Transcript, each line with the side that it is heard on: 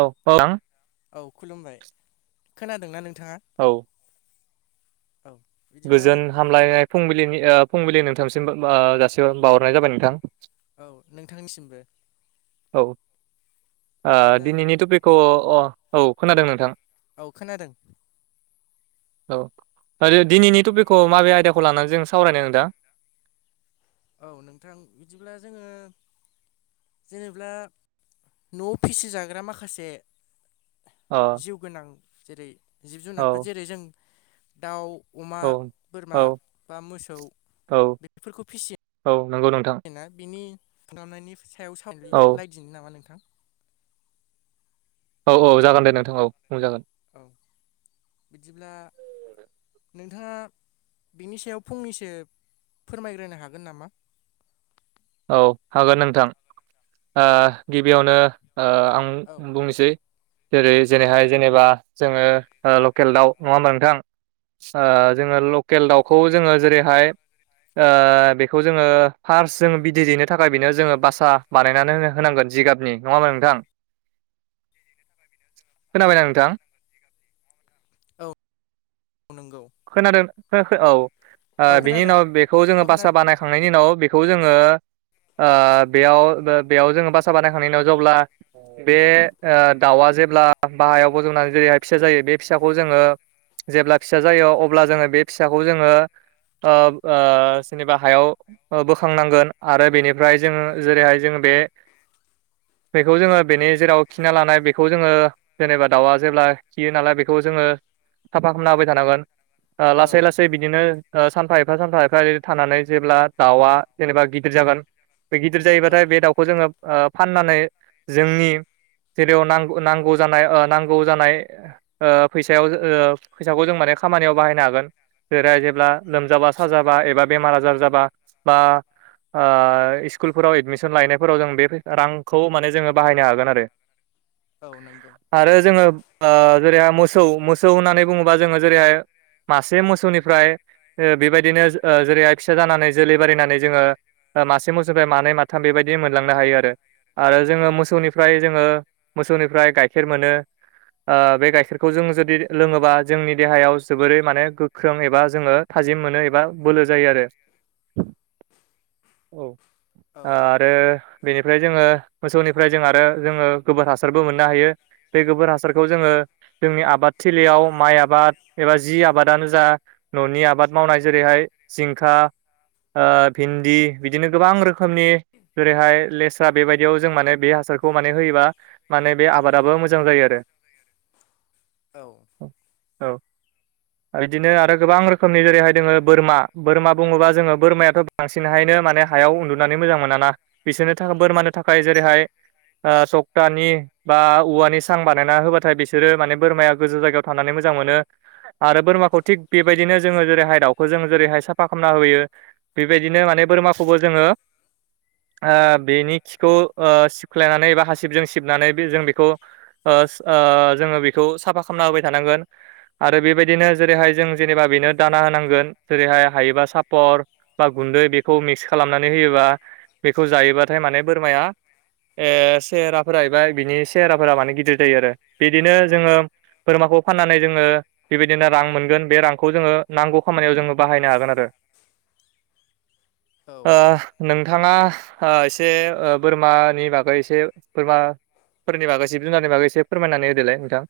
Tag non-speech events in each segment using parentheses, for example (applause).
right: औ औ नोंथां।
left: औ खुलुमबाय खोनादोंना नोंथाङा?
right: औ
left: औ बिदिब्ला
right: गोजोन हामलायनाय फुंबिनि ओ फुंबिलिनि नोंथांसिम ओ जासे बावहरनाय जाबाय नोंथां।
left: औ नोंथांनिसिमबो।
right: औ ओ
left: बिदिब्ला
right: दिनैनि टपिकखौ अ औ खोनादों नोंथां।
left: औ खोनादों।
right: औ दिनैनि टपिकखौ माबे आयदाखौ लानानै जों सावरायनो नोंथां?
left: औ नोंथां बिदिब्ला जोङो जेनेा न'आव फिसिजाग्रा माखासे
right: अ
left: जिउ गोनां जेरै जिब
right: औ
left: जुनारफोर जेरै जों दाउ अमा
right: औ
left: बोरमा
right: औ
left: बा मोसौ
right: औ
left: बेफोरखौ फिसियो।
right: औ नंगौ नोंथां।
left: ना बिनि खुबनायनि सायाव सान
right: औ
left: लायदिनो नामा नोंथां?
right: औ औ जागोन दे नोंथां औ बुंजागोन।
left: औ बिदिब्ला नोंथाङा बिनि सायाव फंनैसो फोरमायग्रोनो हागोन नामा?
right: औ हागोन नोंथां ओ गिबियावनो ओ आं
left: औ
right: बुंनोसै जेरै जेरैहाय जेनेबा जोङो ओ लकेल दाउ नङा होमबा नोंथां? जोङो लकेल दाउखौ जोङो जेरैहाय ओ बेखौ जोङो फार्स्ट जोङो बिदै दैनो थाखाय बेनो जोङो बासा बानायनानै होनो होनांगोन जिगाबनि नङा होमबा नोंथां?
left: (inaudible)
right: खोनाबायना नोंथां?
left: औ औ नंगौ।
right: खोनादों औ
left: औ
right: बिनि
left: खोनादों
right: उनाव बेखौ
left: औ
right: जोङो
left: खोनादों
right: बासा बानाय थांनायनि दिनाव बेखौ जोङो ओ बेयाव बेयाव जोङो बासा बानायखांनायनि उनाव जेब्ला बे ओ दाउआ जेब्ला बाहायाव बज'नानै जेरैहाय फिसा जायो बे फिसाखौ जोङो जेब्ला फिसा जायो अब्ला जोङो बे फिसाखौ जोङो ओ ओ जेनेबा हायाव ओ बोखांनांगोन आरो बेनिफ्राय जों जेरैहाय जोङो बे बेखौ जोङो बेनि जेराव खिना लानाय बेखौ जोङो जेनेबा दाउआ जेब्ला खियो नालाय बेखौ जोङो साफा खालामना होबाय थानांगोन। ओ
left: औ
right: लासै लासै बिदिनो ओ सानफा एफा सानफा एफा एदि थानानै जेब्ला दाउआ जेनेबा गिदिर जागोन बे गिदिर जायोबाथाय
left: औ
right: बे दाउखौ जोङो ओ फाननानै जोंनि जेरैयाव नांगौ नांगौ जानाय ओ नांगौ जानाय ओ फैसायाव फैसाखौ जों माने खामानियाव बाहायनो हागोन। जेरै जेब्ला लोमजाबा साजाबा एबा बेमार आजार जाबा बा ओ स्कुलफोराव एडमिसन लायनायफोराव जों बे रांखौ माने जोङो बाहायनो हागोन आरो।
left: (inaudible) औ नंगौ
right: आरो जोङो जेरैहाय मोसौ मोसौ होननानै बुङोबा जोङो जेरैहाय मासे मोसौनि ओमफ्राय ओ बेबायदिनो जेरैहाय फिसा जानानै जोलै बारिनानै जोङो ओ मासे मोसौनिफ्राय मानै माथाम बेबायदि मोनलांनो हायो आरो
left: औ
right: जोङो मोसौनि ओमफ्राय जोङो मोसौनिफ्राय गाइखेर मोनो ओ बे गाइखेरखौ जों जुदि लोङोबा जोंनि देहायाव जोबोरै माने गोख्रों एबा जोङो थाजिम मोनो एबा बोलो जायो आरो औ
left: औ
right: आरो बेनिफ्राय जोङो मोसौनिफ्राय जों आरो जोङो गोबोर हासार बो मोननो हायो बे गोबोर हासारखौ जोङो जोंनि आबाद थिलियाव माइ आबाद एबा जि आबादानो जा न'नि आबाद मावनाय जेरैहाय जिंखा भिन्दि बिदिनो गोबां रोखोमनि जेरैहाय लेस्रा बेबायदियाव जों माने बे हासारखौ माने होयोबा माने बे आबादाबो मोजां जायो आरो
left: औ
right: औ आरो इदिनो आरो गोबां रोखोमनि जेरैहाय दोङो बोरमा बोरमा बुङोबा जोङो बोरमायाथ बांसिनहायनो माने हायाव उन्दुनानै मोजां मोनाना बिसोरनो थाखाय बोरमानो थाखाय जेरैहाय ओ सप्तानि बा औवानि सां बानायना होबाथाय बिसोरो माने बोरमाया गोजौ जायगायाव थांनानै मोजां मोनो आरो बोरमाखौ थिग बेबायदिनो जोङो जेरैहाय दाउखौ जो जेरैहाय साफा खालामना होयो बेबायदिनो माने बोरमाखौबो जोङो ओ बेनि खिखौ ओ सिबख्लायनानै एबा हासिबजों सिबनानै जों बेखौ ओ ओ जोङो बेखौ साफा खालामना होबाय थानांगोन आरो बेबायदिनो जेरैहाय जों जेनेबा बेनो दाना होनांगोन जेरैहाय हायोबा सापर बा गुन्दै बेखौ मिक्स खालामनानै होयोबा बेखौ जायोबाथाय माने बोरमाया ए सेहेराफोरा एबा बिनि सेहेराफोरा माने गिदिर जायो आरो बिदिनो
left: औ
right: जोङो बोरमाखौ फाननानै जोङो बेबायदिनो रां मोनगोन बे रांखौ जोङो नांगौ खामानियाव जोङो बाहायनो हागोन आरो
left: (inaudible)
right: ओ नोंथाङा ओ एसे बोरमानि बागै एसे बोरमा फोरनि बागै जिब जुनारनि बागै एसे फोरमायनानै होदोलाय नोंथां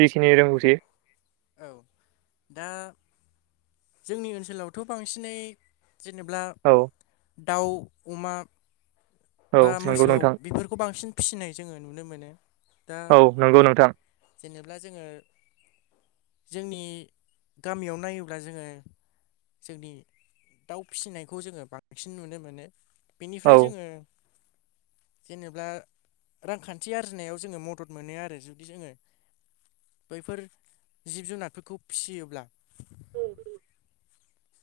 right: जिखिनि रोंगौथि
left: औ दा जोंनि ओनसोलावथ बांसिनै जेनब्ला
right: औ
left: दाउ अमा
right: औ
left: बा
right: नंगौ
left: मोसौ
right: नोंथां
left: बेफोरखौ बांसिन फिसिनाय जोङो नुनो मोनो दा
right: औ नंगौ नोंथां
left: जेनेब्ला जोङो जोंनि गामियाव नायोब्ला जोङो जोंनि दाउ फिसिनायखौ जोङो बांसिन नुनो मोनो
right: औ
left: बेनिफ्राय जोङो जेनेबा रांखान्थि आरजिनायाव जोङो मदद मोनो आरो जुदि जोङो बैफोर जिब जुनारफोरखौ फिसियोब्ला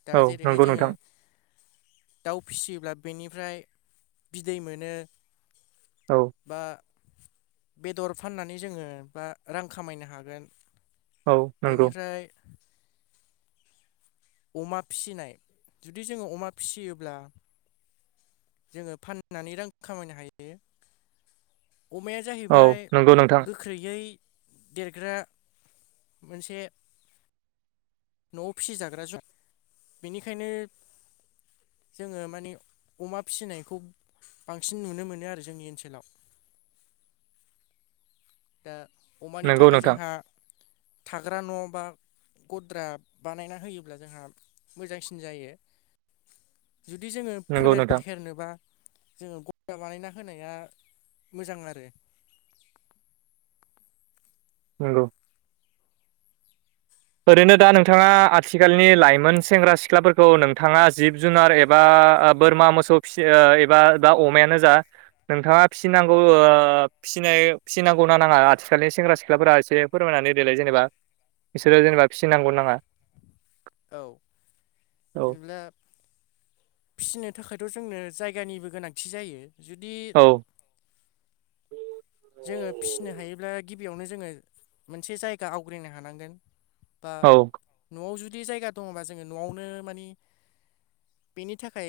left: दा
right: औ
left: जेरैहाय
right: नंगौ
left: जोङो
right: नोंथां
left: दाउ फिसियोब्ला बेनिफ्राय बिदै मोनो
right: औ
left: बा बेदर फाननानै जोङो बा रां खामायनो हागोन
right: औ नंगौ
left: बेनिफ्राय अमा फिसिनाय जुदि जोङो अमा फिसियोब्ला जोङो फाननानै रां खामायनो हायो अमाया
right: औ
left: जाहैबाय
right: नंगौ नोंथां
left: गो ख्रैयै देरग्रा मोनसे न' फिसि जाग्रा जुनार बेनिखायनो जोङो माने अमा फिसिनायखौ बांसिन नुनो मोनो आरो जोंनि ओनसोलाव दा अमानि
right: नंगौ
left: थाखाय
right: नोंथां
left: जोंहा थाग्रा न' बा गद्रा बानायना होयोब्ला जोंहा मोजांसिन जायो जुदि जोङो
right: नंगौ
left: फोलेर
right: नोंथां
left: फेहेरनोबा जोङो गता बानायना होनाया मोजां आरो
right: नोंगौ ओरैनो दा नोंथाङा आथिखालनि लाइमोन सेंग्रा सिख्लाफोरखौ नोंथाङा जिब जुनार एबा बोरमा मोसौ फिसि एबा बा अमायानो जा नोंथाङा फिसिनांगौ ओ फिसिनाय फिसिनांगौना नाङा आथिखालनि सेंग्रा सिख्लाफोरा एसे फोरमायनानै होदोलाय जेनेबा बिसोरो जेनेबा फिसिनांगौना नाङा?
left: औ
right: औ
left: बिदिब्ला फिसिनो थाखायथ' जोंनो जायगानिबो गोनांथि जायो जुदि
right: औ
left: जोङो फिसिनो हायोब्ला गिबियावनो जोङो मोनसे जायगा आवग्रिनो हानांगोन। बा
right: औ
left: न'वाव जुदि जायगा दङबा जोङो न'वावनो माने बेनि थाखाय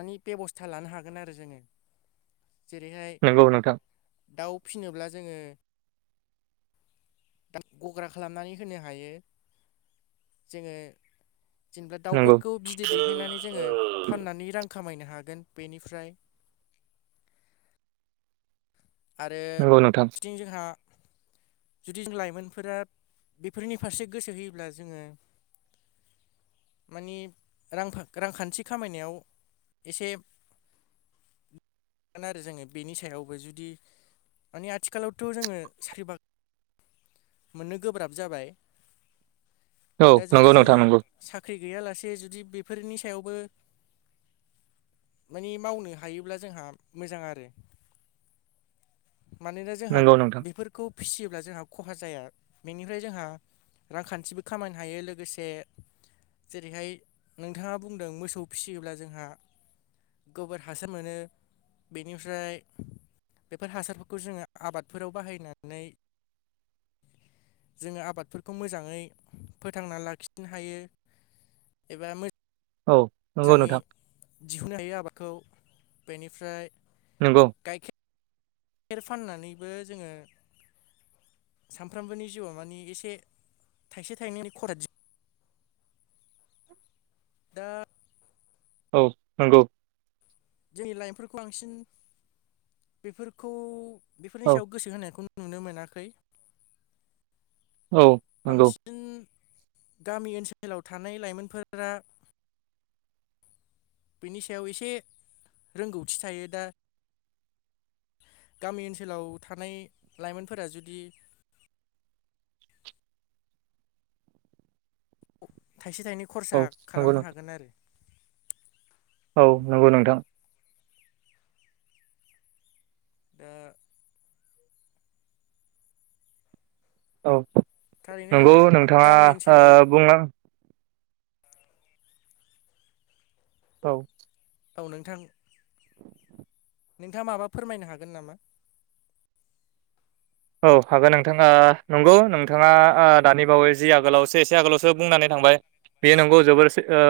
left: माने बेब'स्था लानो हागोन आरो जोङो जेरैहाय
right: हेलौ नोंथां।
left: दाउ फिसिनोब्ला जोङो (unintelligible) गग्रा खालामनानै होनो हायो। जोङो जेनेब्ला
right: नंगौ
left: दाउफोरखौ बिदै दैहायनानै जोङो फाननानै रां खामायनो हागोन बेनिफ्राय आरो
right: नंगौ नोंथां
left: (unintelligible) जोंहा जुदि जों लाइमोनफोरा बेफोरनि फारसे गोसो होयोब्ला जोङो माने रां रांखान्थि खामायनायाव एसे (inaudible) बेनि सायावबो जुदि माने आथिखालावथ' जोङो साख्रि बा मोननो गोब्राब जाबाय
right: औ
left: दा
right: नंगौ
left: जुदि
right: नोंथां
left: जोङो
right: नंगौ
left: साख्रि गैयालासे जुदि बेफोरनि सायावबो माने मावनो हायोब्ला जोंहा मोजां आरो। मानोना जोंहा
right: नंगौ नोंथां
left: बेफोरखौ फिसियोब्ला जोंहा खहा जाया बेनिफ्राय जोंहा रांखान्थिबो खामायनो हायो लोगोसे जेरैहाय नोंथाङा बुंदों मोसौ फिसियोब्ला जोंहा गोबोर हासार मोनो बेनिफ्राय बेफोर हासारफोरखौ जोङो आबादफोराव बाहायनानै जोङो आबादफोरखौ मोजाङै फोथांना लाखिनो हायो। एबा
right: औ नंगौ
left: मोजाङै
right: नोंथां
left: दिहुननो हायो आबादखौ बेनिफ्राय
right: नंगौ।
left: गाइखे र फाननानैबो जोङो सानफ्रामबोनि जिउआव माने एसे थाइसे थाइनैनि खराद दा
right: औ नंगौ।
left: जोंनि लाइमोनफोरखौ बांसिन बेफोरखौ बेफोरनि
right: औ
left: सायाव गोसो होनायखौ नुनो मोनाखै
right: औ नंगौ
left: बांसि न गामि ओनसोलाव थानाय लाइमोनफोरा बिनि सायाव एसे रोंगौथि थायो दा गामि ओनसोलाव थानाय लाइमोनफोरा जुदि थाइसे थाइनै
right: औ
left: खरसा
right: नंगौ
left: खालामनो
right: नोंथां
left: हागोन आरो।
right: औ नंगौ नोंथां
left: दा
right: औ
left: थारैनो
right: नंगौ
left: गामि
right: नोंथाङा
left: ओनसोलाव
right: ओ (unintelligible) औ
left: औ नोंथां नोंथाङा माबा फोरमायनो हागोन नामा
right: औ हागोन नोंथाङा नंगौ नोंथाङा ओ दानि बावै जि आगोलावसो एसे आगोलावसो बुंनानै थांबाय बेयो नंगौ जोबोर ओ (unintelligible)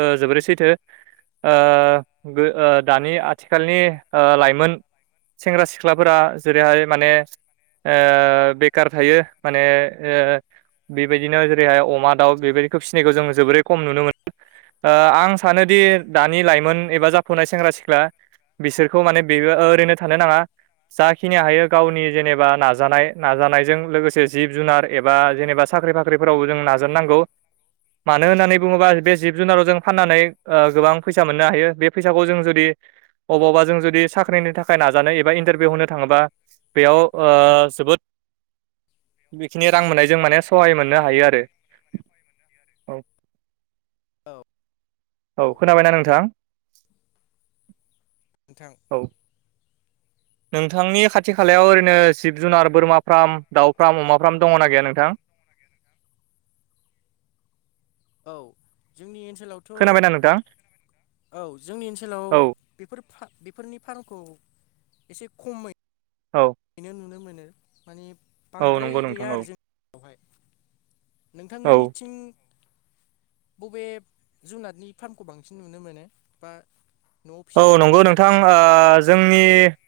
right: ओ जोबोरै सैथो ओ बो ओ दानि आथिखालनि लाइमोन सेंग्रा सिख्लाफोरा जेरैहाय माने ओ बेखार थायो माने ओ बेबायदिनो जेरैहाय अमा दाउ बेबायदिखौ फिसिनायखौ जों जोबोरै खम नुनो मोनो ओ आं सानोदि दानि लाइमोन एबा जाफुनाय सेंग्रा सिख्ला बिसोरखौ माने बेबो ओरैनो थानो नाङा जाखिनि हायो गावनि जेनेबा नाजानाय नाजानायजों लोगोसे जिब जुनार एबा जेनेबा साख्रि बाख्रिफोरावबो जों नाजानो नांगौ मानो होननानै बुङोबा बे जिब जुनारखौ जों फाननानै गोबां फैसा मोननो हायो बे फैसाखौ जों जुदि अबावबा जों जुदि साख्रिनि थाखाय नाजानो एबा इन्टारभिउ होनो थाङोबा बेयाव ओ जोबोद बेखिनि रां मोननायजों माने सहाय मोननो हायो आरो औ
left: (unintelligible) औ
right: औ खोनाबायना नोंथां
left: नोंथां
right: औ नोंथांनि खाथि खालायाव ओरैनो जिब जुनार बोरमा फार्म दाउ फार्म अमा फार्म दङना गैया नोंथां
left: औ जोंनि ओनसोलावथ'
right: खोनाबायना नोंथां?
left: औ जोंनि ओनसोलाव
right: औ
left: बेफोर बेफोरनि फार्मखौ एसे खमै
right: औ
left: आइनो नुनो मोनो माने
right: औ
left: बांद्राय
right: नंगौ नोंथां
left: गैया
right: औ
left: आरो जोंनियावहाय
right: औ
left: नोंथांमोननिथिं बबे जुनारनि फार्मखौ बांसिन नुनो मोनो बा न'आव फिसिजाग्रा जिब जुनारनि बागै
right: नि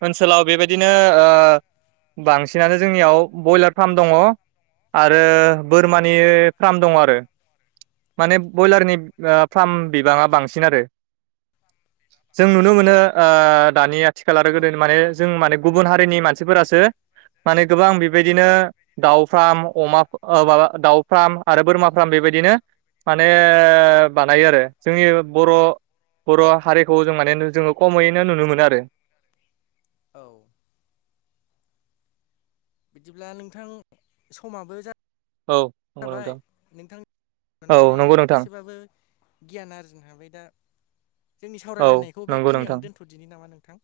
right: ओनसोलाव बेबायदिनो ओ बांसिनानो जोंनियाव ब्रयलार फार्म दङ आरो बोरमानि फार्म दं आरो माने ब्रयलारनि फार्म बिबाङा बांसिन आरो जों नुनो मोनो ओ दानि आथिखाल आरो गोदो माने जों माने गुबुन हारिनि मानसिफोरासो माने गोबां बेबायदिनो दाउ फार्म अमा माबा दाउ फार्म आरो बोरमा फार्म बेबायदिनो माने बानायो आरो जोंनि बर' बर' हारिखौ जों माने जोङो खमैनो नुनो मोनो आरो
left: औ बिदिब्ला नोंथां समाबो
right: औ नंगौ
left: जाबाय
right: नोंथां
left: नोंथां
right: औ
left: मोननानै
right: नंगौ नोंथां
left: एसेबाबो गियान आरजिनो हाबाय दा जोंनि
right: औ
left: सावरायलायनायखौ
right: नंगौ नोंथां
left: बेखिनियावनो दोन्थ'दिनि नामा नोंथां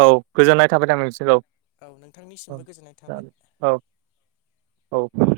right: औ गोजोननाय थाबाय दां नोंसोर औ
left: औ नोंथांनिसिमबो गोजोननाय थाबाय
right: औ औ